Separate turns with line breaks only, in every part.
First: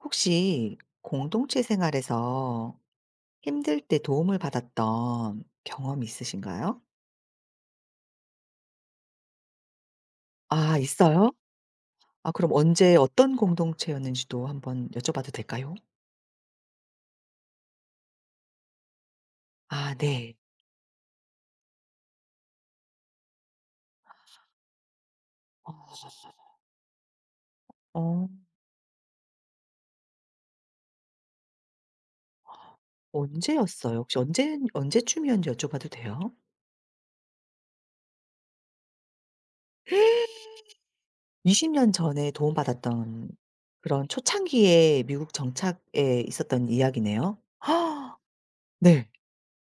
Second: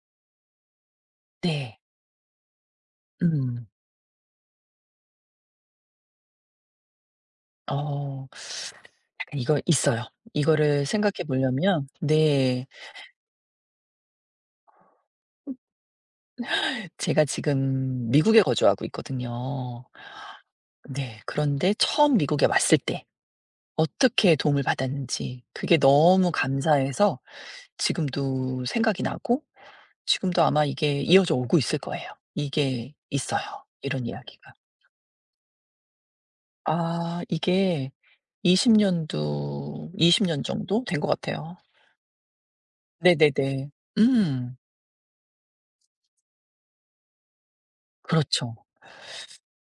혹시 공동체
네.
생활에서
음.
힘들 때 도움을 받았던 경험이 있으신가요?
어. 약간 이거 있어요.
아
이거를 생각해
있어요?
보려면
아 그럼
네.
언제 어떤 공동체였는지도 한번 여쭤봐도 될까요?
제가 지금 미국에 거주하고 있거든요.
아 네.
네. 그런데 처음 미국에 왔을 때 어떻게 도움을 받았는지
어
그게 너무 감사해서
어,
지금도 생각이 나고 지금도 아마 이게 이어져 오고 있을 거예요. 이게 있어요,
언제였어요?
이런
혹시
이야기가.
언제쯤이었는지 여쭤봐도 돼요?
아 이게 20년도 년도 이십 년 정도 된 것 같아요.
20년 전에 도움받았던
네네네.
그런
음.
초창기에 미국 정착에 있었던 이야기네요.
그렇죠.
네.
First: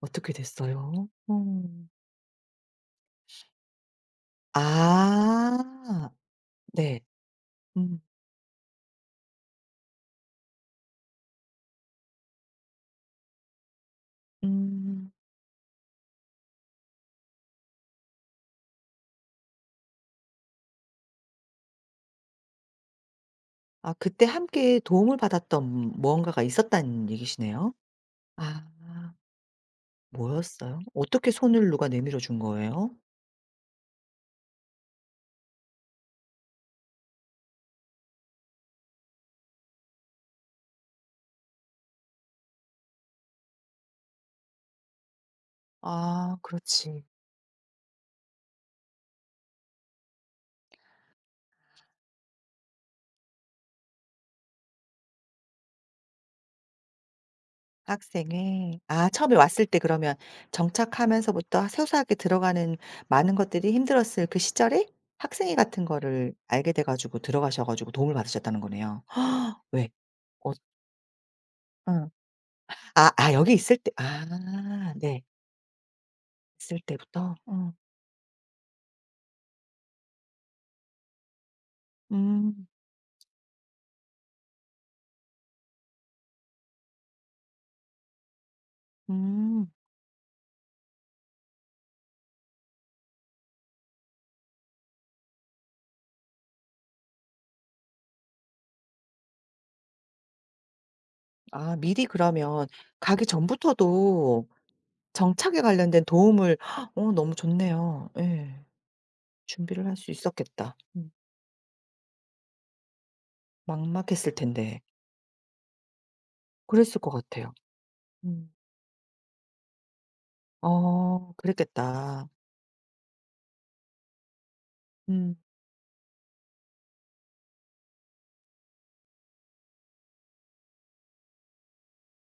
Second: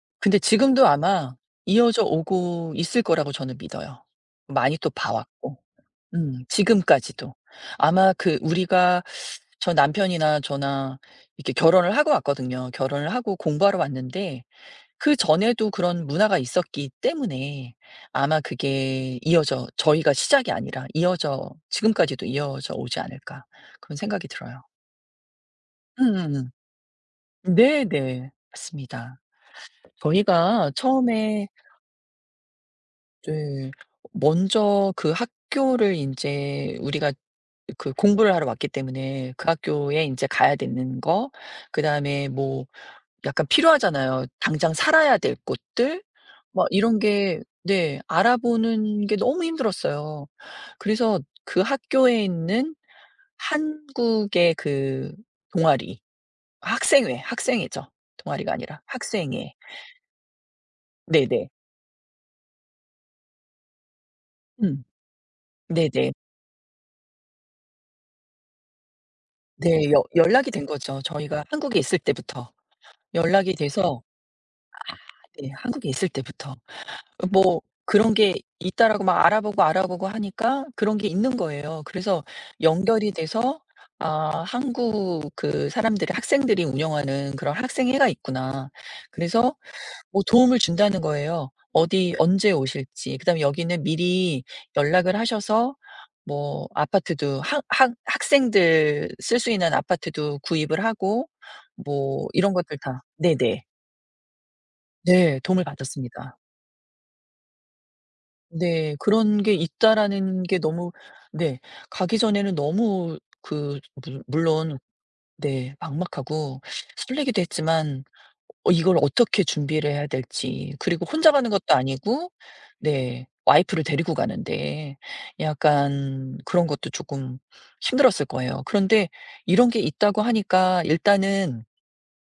어떻게
근데 지금도
됐어요?
아마
음.
이어져 오고 있을 거라고 저는 믿어요. 많이 또 봐 왔고.
아. 네.
지금까지도.
음.
아마 그 우리가 저 남편이나 저나 이렇게 결혼을 하고 왔거든요. 결혼을 하고 공부하러 왔는데
음.
그전에도 그런 문화가 있었기 때문에 아마 그게 이어져, 저희가 시작이 아니라 이어져 지금까지도 이어져 오지 않을까
아
그런
그때
생각이 들어요.
함께 도움을 받았던 무언가가
음음음.
있었다는 얘기시네요?
네네.
아.
맞습니다. 저희가
뭐였어요? 어떻게
처음에
손을 누가 내밀어 준 거예요?
네. 먼저 그 학교를 인제 우리가 그 공부를 하러 왔기 때문에 그 학교에 인제 가야 되는 거 그다음에 뭐 약간 필요하잖아요. 당장 살아야 될 것들
아
막 이런
그렇지.
게 네 알아보는 게 너무 힘들었어요. 그래서 그 학교에 있는 한국의 그 동아리 학생회, 학생회죠. 동아리가
학생의
아니라
아 처음에
학생회.
왔을 때 그러면
네네.
정착하면서부터 소소하게 들어가는 많은 것들이 힘들었을 그
음.
시절에 학생회 같은
네네.
거를 알게 돼 가지고 들어가셔 가지고 도움을 받으셨다는 거네요. 왜?
네. 여
어
연락이 된 거죠. 저희가 한국에 있을
응.
때부터.
아 아 여기
연락이
있을 때
돼서
아 네.
네 한국에 있을 때부터.
있을
어
때부터?
뭐 그런 게 있다라고 막 알아보고, 알아보고 하니까 그런 게 있는 거예요.
응.
그래서
음.
연결이 돼서 '아 한국 그 사람들이 학생들이 운영하는 그런 학생회가 있구나.' 그래서
음.
뭐 도움을 준다는 거예요. 어디 언제 오실지. 그다음에 여기는 미리 연락을 하셔서 뭐 아파트도 학 학 학생들 쓸 수 있는 아파트도 구입을 하고
아 미리
뭐 이런
그러면
것들 다
가기
네네.
전부터도
네.
정착에
도움을
관련된
받았습니다.
도움을 어 너무 좋네요. 예.
네. 그런 게
준비를 할 수
있다라는 게
있었겠다.
너무
음.
네. 가기 전에는 너무 그 물
막막했을
물론
텐데.
네. 막막하고
그랬을 것
설레기도
같아요.
했지만
음.
어 이걸 어떻게 준비를 해야 될지 그리고 혼자
어
가는 것도
그랬겠다.
아니고 네 와이프를 데리고 가는데
음.
약간 그런 것도 조금 힘들었을 거예요. 그런데 이런 게 있다고 하니까 일단은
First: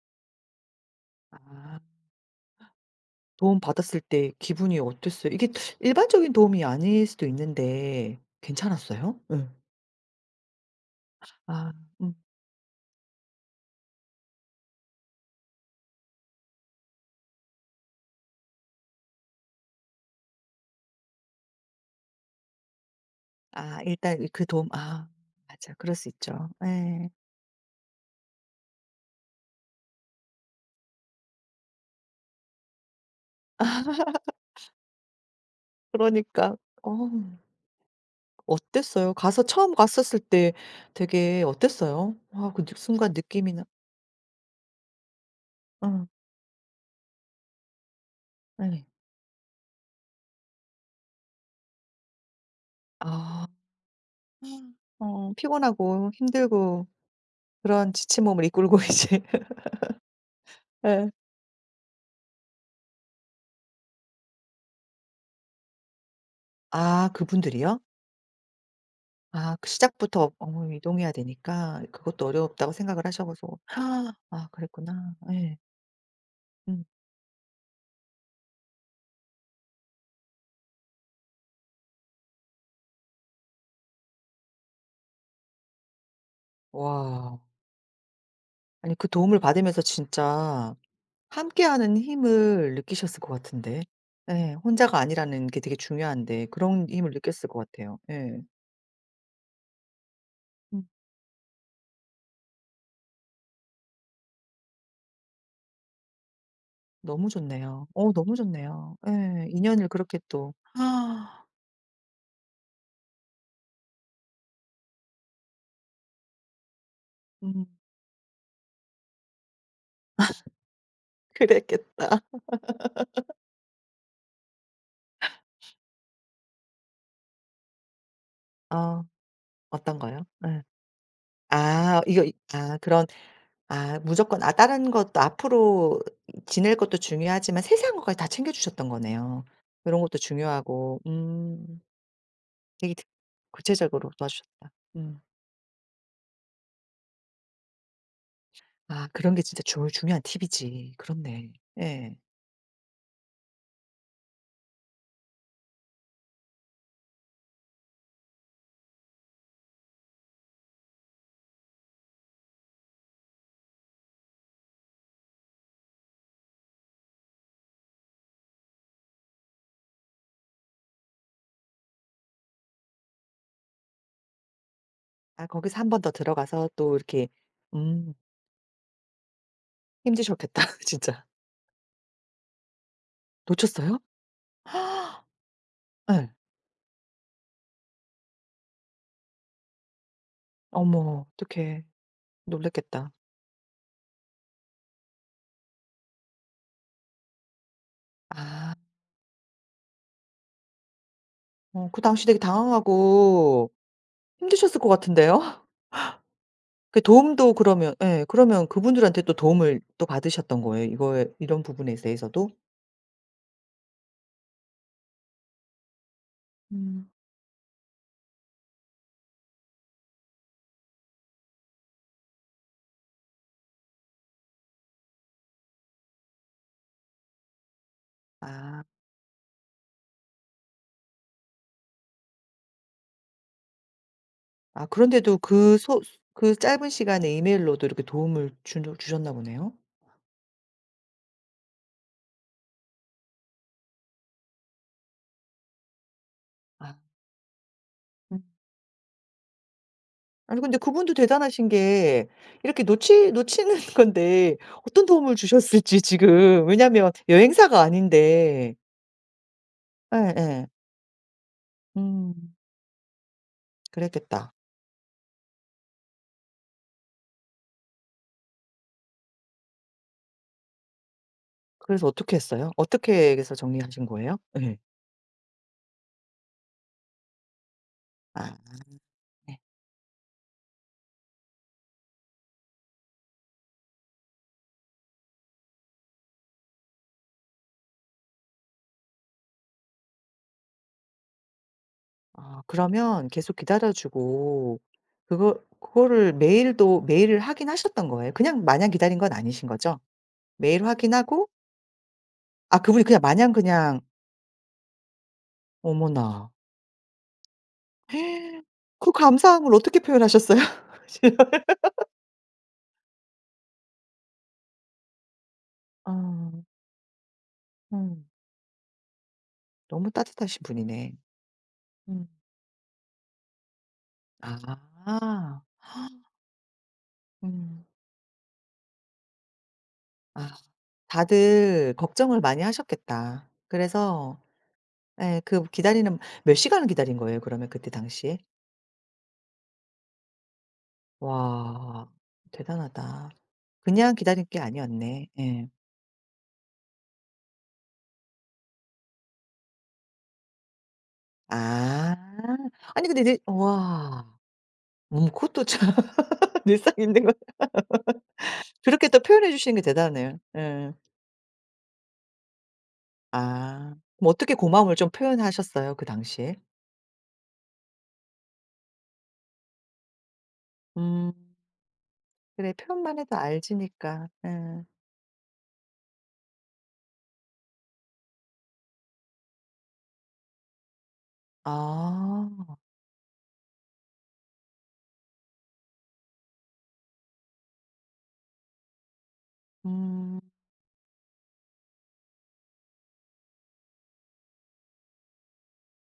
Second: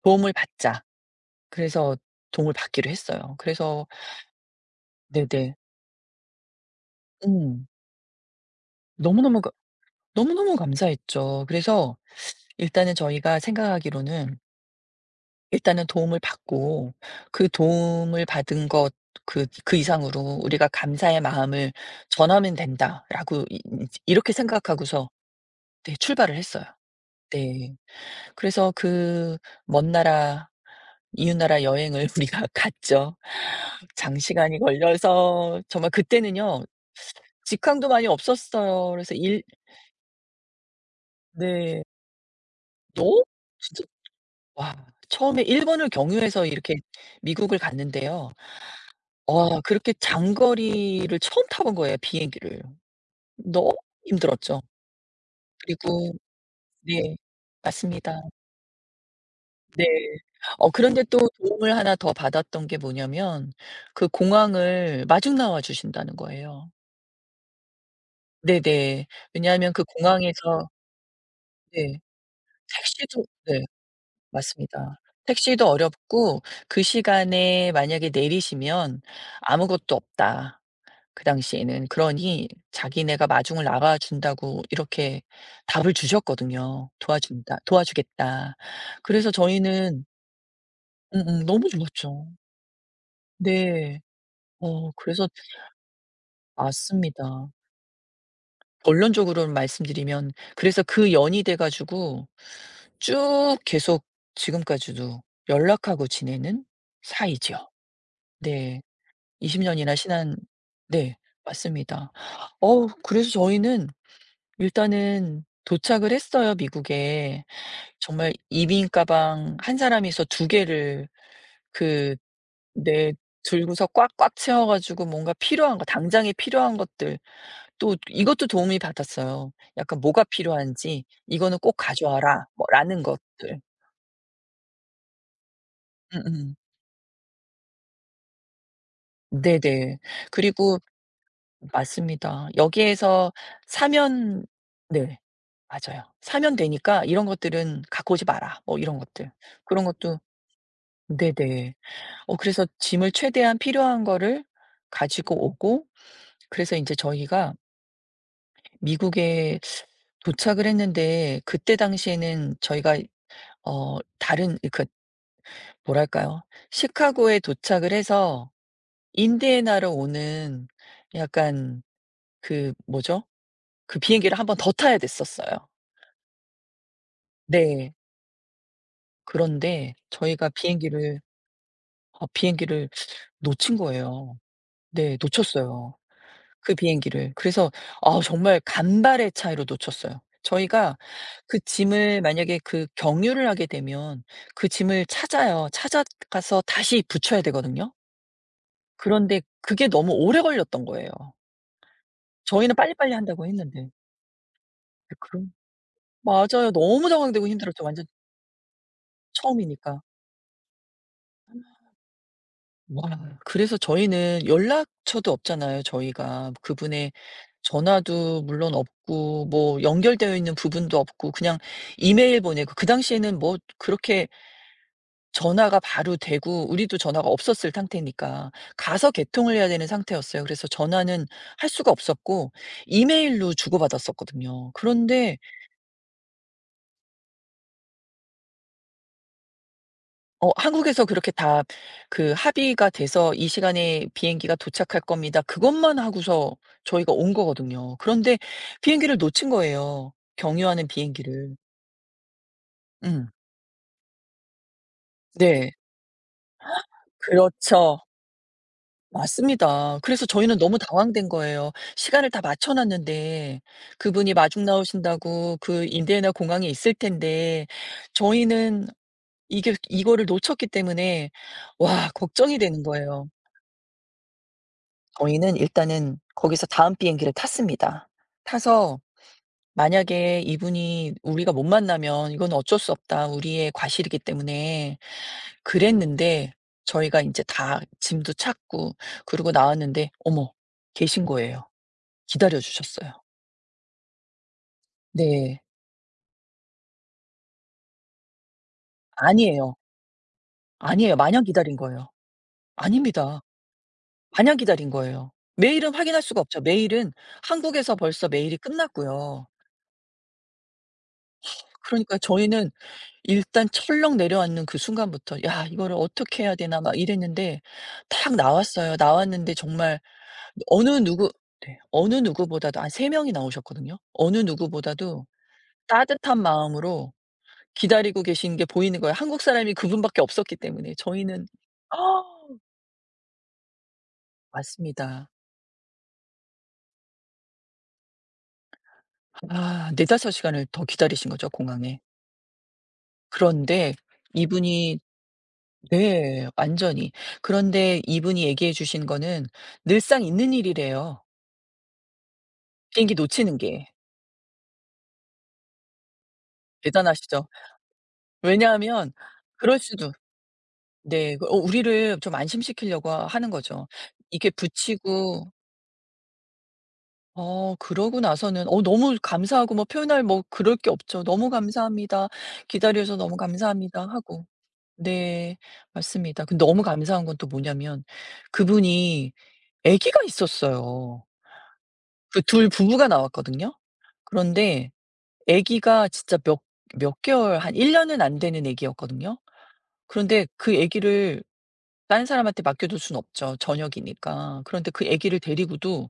도움을 받자.
아.
그래서 도움을 받기로 했어요.
도움
그래서
받았을 때 기분이 어땠어요? 이게
네네.
일반적인 도움이 아닐 수도
음.
있는데 괜찮았어요?
너무너무
응
가 너무너무 감사했죠.
아
그래서
음.
일단은 저희가 생각하기로는 일단은 도움을 받고 그 도움을 받은 것 그 그 이상으로 우리가 감사의 마음을 전하면 된다라고 이
아
이-
일단
이렇게
그 도움 아
생각하고서
맞아.
네
그럴 수
출발을
있죠.
했어요.
예.
네. 그래서 그 먼 나라 이웃 나라 여행을 우리가 갔죠. 장시간이 걸려서 정말
그러니까.
그때는요.
어.
직항도 많이 없었어요.
어땠어요?
그래서 일
가서 처음 갔었을 때 되게
네.
어땠어요? 아 그 느 순간
너
느낌이나
진짜 와 처음에 일본을
응,
경유해서 이렇게 미국을 갔는데요.
네,
와 그렇게 장거리를 처음 타본 거예요, 비행기를.
아.
너무 힘들었죠.
어 피곤하고
그리고
힘들고
네.
그런
맞습니다.
지친 몸을 이끌고 이제
네. 어 그런데
예.
또 도움을 하나 더 받았던 게 뭐냐면 그 공항을 마중 나와 주신다는 거예요.
아 그분들이요?
네네.
아 그
왜냐하면 그
시작부터 어
공항에서
이동해야 되니까
네.
그것도 어렵다고 생각을
택시도
하셔 가지고
네.
아
맞습니다.
그랬구나. 예.
택시도 어렵고 그
음.
시간에 만약에 내리시면 아무것도 없다. 그 당시에는. 그러니 자기네가 마중을 나가 준다고 이렇게 답을 주셨거든요.
와.
"도와준다. 도와주겠다."
아니 그
그래서
도움을 받으면서
저희는
진짜
음음 너무
함께하는
좋았죠.
힘을 느끼셨을 것 같은데.
네.
예.
어
혼자가
그래서
아니라는 게 되게 중요한데 그런 힘을 느꼈을
맞습니다.
것 같아요. 예.
결론적으로는 말씀드리면
음.
그래서 그 연이 돼 가지고 쭉 계속 지금까지도 연락하고 지내는
너무
사이죠.
좋네요. 어 너무
네.
좋네요. 예.
20년이나
인연을
년이나
그렇게
지난
또
네
아,
맞습니다. 어우 그래서 저희는 일단은 도착을 했어요, 미국에.
음
정말 이민 가방 한 사람이서 두 개를 그
그랬겠다.
네 들고서 꽉꽉 채워 가지고 뭔가 필요한 거 당장에 필요한 것들 또 이것도 도움이
어
받았어요. 약간 뭐가
어떤거요? 예.
필요한지 "이거는 꼭
아 이거 이
가져와라." 뭐
아
라는
그런
것들.
아 무조건 아 다른 것도 앞으로
음음.
지낼 것도 중요하지만 세세한 것까지 다 챙겨 주셨던 거네요. 이
네네.
런 것도
그리고
중요하고
맞습니다.
되게 구-
여기에서
구체적으로
사면
도와주셨다.
네
음.
맞아요. "사면 되니까 이런 것들은 갖고 오지 마라." 뭐 이런
아
것들.
그런 게 진짜
그런
중
것도
중요한 팁이지. 그렇네.
네네.
예.
어 그래서 짐을 최대한 필요한 거를 가지고 오고 그래서 이제 저희가 미국에 도착을 했는데 그때 당시에는 저희가 어 다른 그 뭐랄까요? 시카고에 도착을 해서 인디애나로 오는 약간 그 뭐죠? 그 비행기를 한번 더 타야
아
됐었어요.
거기서 한번 더 들어가서 또 이렇게
네.
음
그런데 저희가
힘드셨겠다
비행기를
진짜.
어 비행기를 놓친
놓쳤어요?
거예요. 네 놓쳤어요.
예.
그 비행기를. 그래서 아 정말 간발의 차이로 놓쳤어요. 저희가
어머
그
어떡해.
짐을 만약에 그
놀랐겠다.
경유를 하게 되면 그 짐을 찾아요. 찾아가서 다시 붙여야 되거든요.
아
그런데 그게 너무 오래 걸렸던 거예요.
어 그 당시 되게
저희는 빨리빨리 한다고
당황하고
했는데.
힘드셨을 것
근데
같은데요?
그런 맞아요.
그
너무 당황되고
도움도
힘들었죠,
그러면
완전
예 그러면 그분들한테 또 도움을
처음이니까.
또 받으셨던 거예요? 이거에 이런 부분에 대해서도?
와 그래서 저희는 연락처도 없잖아요, 저희가.
음.
그분의 전화도 물론 없고 뭐 연결되어 있는 부분도 없고 그냥 이메일 보내고 그 당시에는 뭐 그렇게 전화가 바로 되고 우리도 전화가 없었을 상태니까
아.
가서 개통을 해야 되는 상태였어요. 그래서 전화는 할 수가 없었고 이메일로 주고받았었거든요.
아 그런데도
그런데
그 소 그 짧은 시간에 이메일로도 이렇게 도움을 주셨 주셨나 보네요.
어 한국에서 그렇게 다 그 합의가 돼서 "이 시간에 비행기가 도착할 겁니다." 그것만 하고서
아.
저희가 온 거거든요. 그런데 비행기를 놓친 거예요,
아니 근데
경유하는
그분도
비행기를.
대단하신 게 이렇게
음.
놓치 놓치는 건데 어떤 도움을
네.
주셨을지 지금 왜냐면 여행사가
그렇죠.
아닌데
맞습니다. 그래서 저희는
예예.
너무 당황된 거예요. 시간을 다
음
맞춰 놨는데 그분이
그랬겠다.
마중 나오신다고 그 인디애나 공항에 있을 텐데 저희는 이게 이거를 놓쳤기 때문에
그래서
와
어떻게
걱정이
했어요?
되는 거예요.
어떻게 해서 정리하신 거예요? 예.
저희는 일단은 거기서 다음 비행기를 탔습니다.
아
타서
네.
만약에 이분이 우리가 못 만나면 "이건 어쩔 수 없다. 우리의 과실이기 때문에." 그랬는데 저희가 인제 다 짐도 찾고 그러고 나왔는데 어머 계신 거예요. 기다려
아
주셨어요.
그러면 계속 기다려 주고 그거
네.
그거를 메일도 메일을 확인하셨던 거예요? 그냥 마냥 기다린 건 아니신
아니에요.
거죠? 메일
아니에요. 마냥
확인하고
기다린 거예요.
아 그분이 그냥
아닙니다.
마냥 그냥
마냥 기다린 거예요. 메일은 확인할 수가
어머나.
없죠. 메일은 한국에서 벌써 메일이
그
끝났고요.
감사함을 어떻게 표현하셨어요?
그러니까 저희는 일단 철렁 내려앉는 그 순간부터 '야 이거를 어떻게
아.
해야 되나.' 막 이랬는데
음.
딱 나왔어요. 나왔는데 정말
너무 따뜻하신
어느
분이네.
누구 네. 어느
음.
누구보다도 한 세 명이 나오셨거든요. 어느 누구보다도
아.
따뜻한 마음으로
음.
기다리고 계신 게 보이는 거예요. 한국 사람이 그분밖에
아
없었기 때문에. 저희는
다들
아,
걱정을 많이 하셨겠다. 그래서
맞습니다.
예 그 기다리는 몇 시간을 기다린 거예요 그러면 그때 당시에?
아 4-5시간 시간을 더 기다리신 거죠, 공항에.
와 대단하다.
그런데
그냥 기다릴 게
이분이
아니었네. 예.
네. 완전히. 그런데 이분이 얘기해 주신 거는 늘상 있는 일이래요.
아. 아니
비행기
근데 네
놓치는 게
와. 그것도 참 늘상 있는 걸
대단하시죠.
그렇게
왜냐하면
또 표현해 주시는
그럴
게
수도
대단해요. 예.
네. 그 어 우리를 좀 안심시키려고 하는 거죠.
아. 그럼
이게
어떻게 고마움을 좀
붙이고
표현하셨어요 그 당시에?
어 그러고 나서는 어 너무 감사하고 뭐 표현할 뭐 그럴 게 없죠.
음.
"너무 감사합니다.
그래
기다려 주셔서
표현만 해도
너무 감사합니다."
알지니까.
하고.
예.
네. 맞습니다. 근데 너무 감사한 건 또 뭐냐면 그분이 아기가 있었어요. 그
아.
둘 부부가 나왔거든요. 그런데 아기가 진짜 몇 개월 한 1년 년은 안 되는 아기였거든요.
음.
그런데 그 아기를 딴 사람한테 맡겨둘 수는 없죠, 저녁이니까. 그런데 그 아기를 데리고도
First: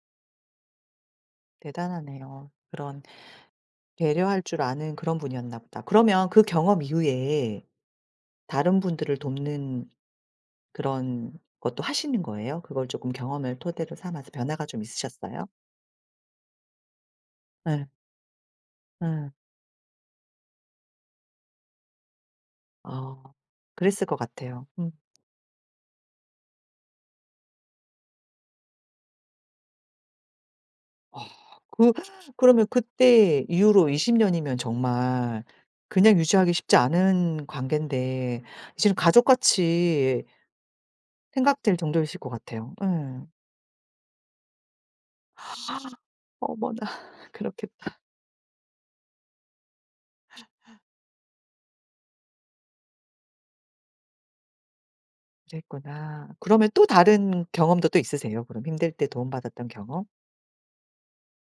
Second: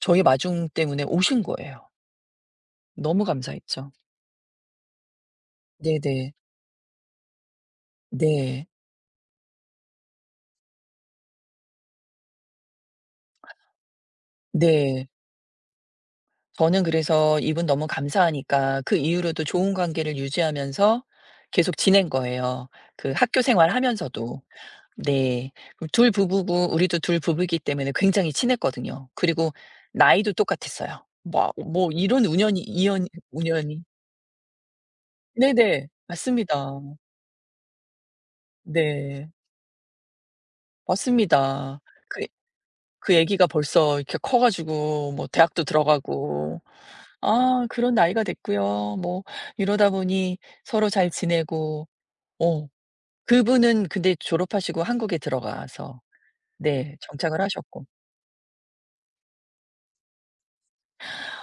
저희 마중 때문에 오신 거예요.
대단하네요. 그런
너무 감사했죠.
배려할 줄 아는 그런 분이었나 보다. 그러면
네네.
그 경험 이후에
네.
다른 분들을 돕는 그런 것도 하시는 거예요? 그걸 조금 경험을 토대로 삼아서 변화가 좀
네.
있으셨어요?
저는 그래서 이분
응
너무 감사하니까 그
응
이후로도 좋은 관계를 유지하면서 계속 지낸 거예요. 그
아.
학교
그랬을 것
생활하면서도.
같아요. 음.
네. 그 부부고 우리도 둘 부부이기 때문에 굉장히 친했거든요. 그리고 나이도 똑같았어요.
와
뭐 뭐
그
이런 운연이
그러면
이연
그때
운연이
이후로 20 년이면 정말
네네.
그냥 유지하기
맞습니다.
쉽지 않은 관계인데 이제는
네.
가족같이 생각될
맞습니다.
정도이실
그
것 같아요. 예.
그 애기가 벌써 이렇게 커 가지고 뭐 대학도 들어가고
어머나
아 그런
그렇겠다.
나이가 됐고요. 뭐 이러다 보니 서로 잘 지내고 어 그분은 근데 졸업하시고 한국에 들어가서
그랬구나. 그러면 또
네 정착을
다른
하셨고
경험도 또 있으세요? 그럼 힘들 때 도움받았던 경험?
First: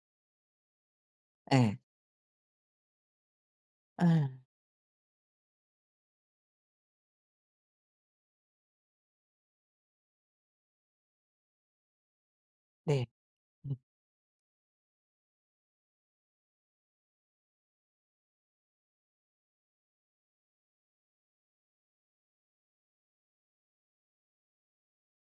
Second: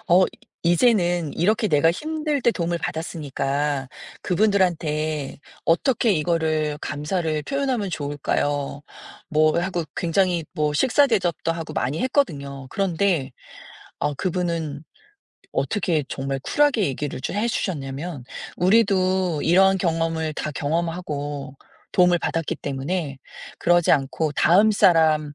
어 이제는 이렇게
예.
내가 힘들 때 도움을 받았으니까
응,
그분들한테 어떻게 이거를 감사를 표현하면 좋을까요? 뭐 하고 굉장히 뭐 식사 대접도 하고 많이 했거든요.
네.
그런데
음.
어, 그분은 어떻게 정말 쿨하게 얘기를 좀 해 주셨냐면 "우리도 이러한 경험을 다 경험하고 도움을 받았기 때문에 그러지 않고 다음 사람이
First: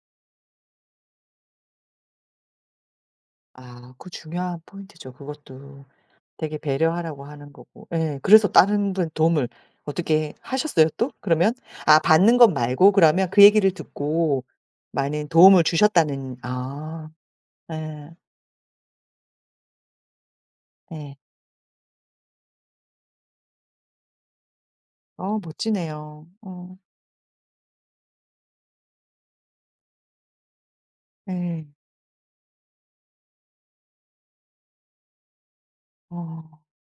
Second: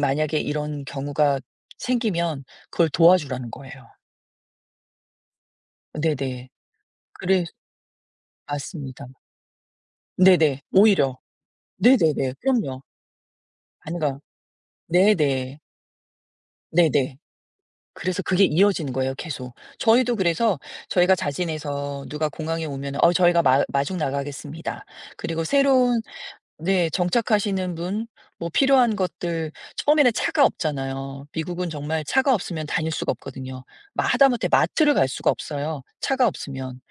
만약에 이런 경우가 생기면 그걸 도와주라."는 거예요.
아 그 중요한 포인트죠. 그것도
네네.
되게 배려하라고
그래
하는 거고. 예. 그래서 다른
맞습니다.
분 도움을 어떻게
네네.
하셨어요 또
오히려.
그러면? 아
네네네.
받는 것
그럼요.
말고 그러면 그 얘기를
안 가요.
듣고 많은
네네.
도움을 주셨다는 아.
네네.
예.
그래서 그게 이어지는 거예요 계속. 저희도 그래서 저희가
예.
자진해서 누가 공항에 오면은 "어 저희가 마 마중 나가겠습니다."
어
그리고 새로운
멋지네요. 어
네. 정착하시는 분 뭐 필요한 것들 처음에는 차가 없잖아요.
예.
미국은 정말 차가 없으면 다닐 수가 없거든요. 마 하다못해 마트를 갈 수가 없어요, 차가
어.
없으면.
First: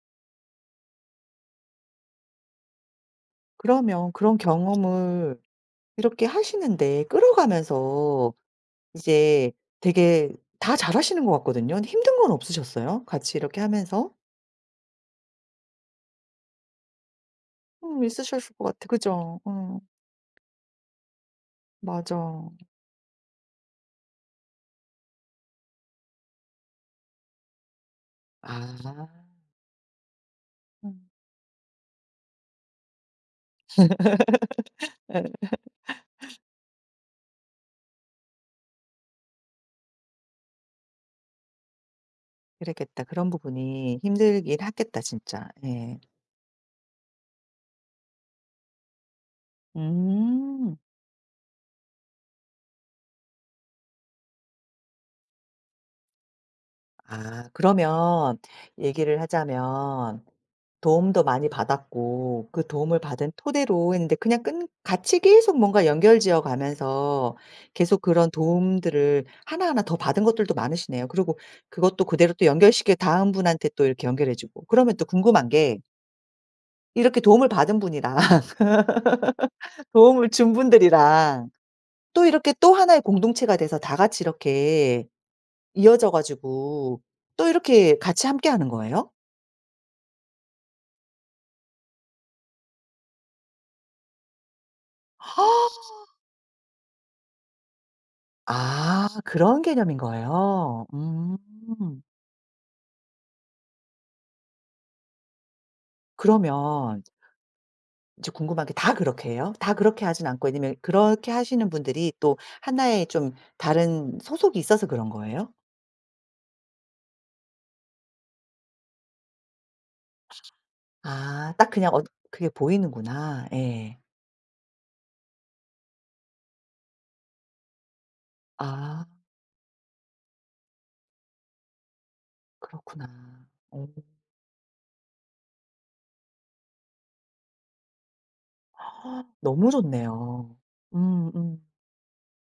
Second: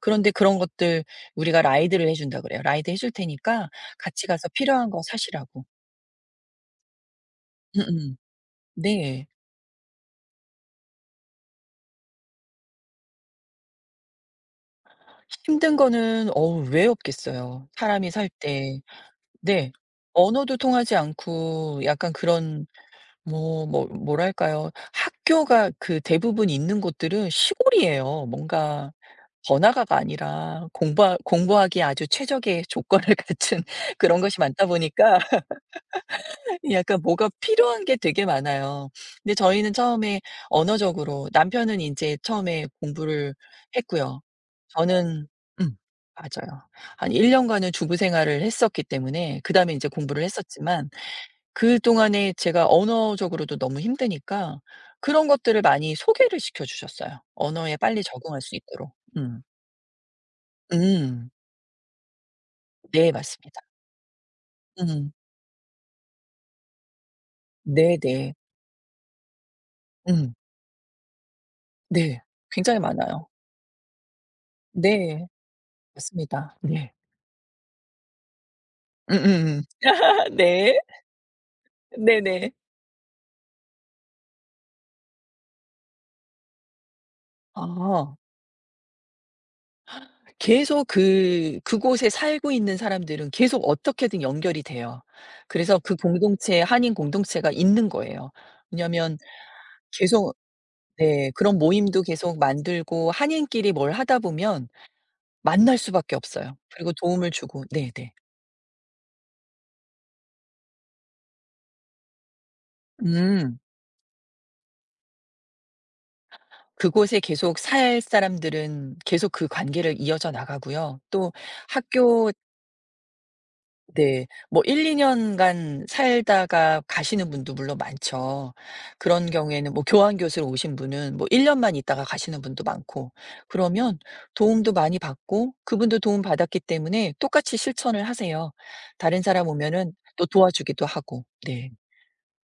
그런데 그런 것들 우리가 라이드를 해 준다 그래요. "라이드 해줄 테니까
그러면
같이
그런
가서 필요한 거
경험을
사시라."고.
이렇게 하시는데
음음.
끌어가면서
네.
이제 되게 다 잘하시는 것 같거든요. 힘든 건 없으셨어요? 같이 이렇게 하면서?
힘든 거는 어우 왜 없겠어요, 사람이 살
있으셨을 것
때.
같아. 그죠?
네. 언어도 통하지 않고 약간
맞아.
그런 뭐 뭐 뭐랄까요. 학교가 그 대부분 있는 곳들은 시골이에요.
아.
뭔가 번화가가 아니라
음.
공부하기에 아주 최적의 조건을 갖춘 그런 것이 많다 보니까
예.
약간 뭐가 필요한 게 되게 많아요. 근데 저희는 처음에 언어적으로 남편은 이제
그
처음에
랬겠다 그런
공부를
부분이
했고요.
힘들긴 하겠다
저는
진짜.
음
예.
맞아요. 한 1년간 년간은 주부 생활을 했었기 때문에 그다음에 이제 공부를
음.
했었지만 그동안에 제가 언어적으로도 너무 힘드니까 그런 것들을 많이 소개를 시켜 주셨어요,
아
언어에 빨리
그러면
적응할 수 있도록.
얘기를
음.
하자면 도움도
음.
많이 받았고 그 도움을
네
받은
맞습니다.
토대로 했는데 그냥 끈
음.
같이 계속 뭔가 연결지어 가면서 계속 그런
네네.
도움들을 하나하나 더 받은
음.
것들도 많으시네요. 그리고 그것도
네.
그대로 또
굉장히
연결시켜
많아요.
다음 분한테 또 이렇게 연결해 주고 그러면 또
네.
궁금한 게
맞습니다. 네.
이렇게 도움을 받은 분이랑
음음음.
도움을 준
네.
분들이랑 또
네네.
이렇게 또 하나의 공동체가 돼서 다 같이 이렇게 이어져 가지고 또 이렇게
아.
같이 함께하는 거예요?
계속 그 그곳에 살고 있는 사람들은 계속 어떻게든 연결이 돼요. 그래서 그 공동체 한인 공동체가 있는 거예요.
아
왜냐하면
그런 개념인
계속
거예요?
네.
음.
그런 모임도 계속 만들고 한인끼리 뭘 하다 보면 만날 수밖에 없어요. 그리고
그러면
도움을 주고 네네.
이제 궁금한 게 다 그렇게 해요? 다 그렇게 하진 않고 왜냐면 그렇게 하시는 분들이 또 하나의 좀
음.
다른 소속이 있어서 그런 거예요?
그곳에 계속 살 사람들은 계속 그 관계를 이어져 나가고요. 또
아 딱 그냥 어
학교
그게 보이는구나. 예.
네. 뭐 1-2년간 년간 살다가 가시는 분도 물론 많죠.
아
그런 경우에는 뭐 교환 교수로 오신 분은 뭐 1년 년만 있다가 가시는 분도
그렇구나.
많고
어
그러면 도움도 많이 받고 그분도 도움받았기 때문에 똑같이 실천을 하세요. 다른 사람
너무
오면은 또
좋네요.
도와주기도 하고.
음 음.
네.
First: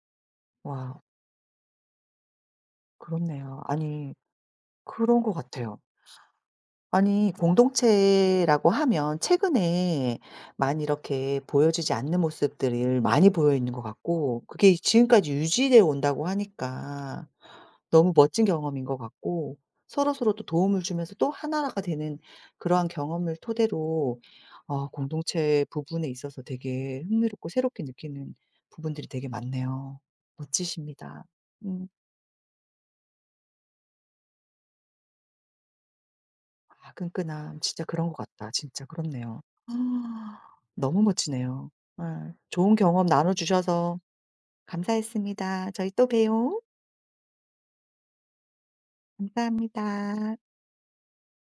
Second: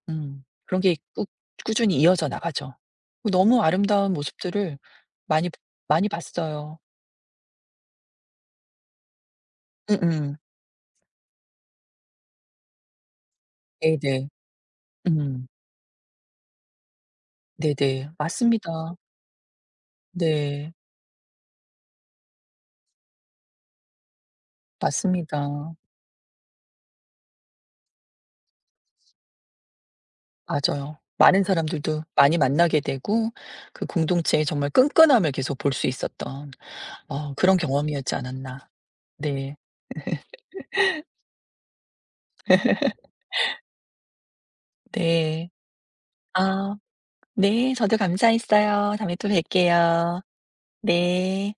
음. 그런 게
와
꾸 꾸준히 이어져 나가죠. 그
그렇네요.
너무 아름다운
아니
모습들을
그런 것
많이
같아요.
많이 봤어요.
아니 공동체라고 하면 최근에
음음.
많이 이렇게 보여지지 않는 모습들을 많이 보여 있는 것
네네.
같고 그게 지금까지
음.
유지되어 온다고 하니까
네네.
너무 멋진 경험인
맞습니다.
것 같고 서로서로 또
네.
도움을 주면서 또 하나가 되는 그러한 경험을 토대로 어 공동체
맞습니다.
부분에 있어서 되게 흥미롭고 새롭게 느끼는 부분들이 되게 많네요.
맞아요.
멋지십니다.
많은
음.
사람들도 많이 만나게 되고 그 공동체의 정말 끈끈함을 계속 볼 수 있었던
아
어 그런
끈끈함. 진짜 그런
경험이었지
것 같다.
않았나.
진짜 그렇네요.
네.
아. 너무 멋지네요. 예. 좋은 경험 나눠 주셔서
네.
감사했습니다. 저희 또 봬요.
아 네. 저도 감사했어요. 다음에 또
감사합니다.
뵐게요. 네.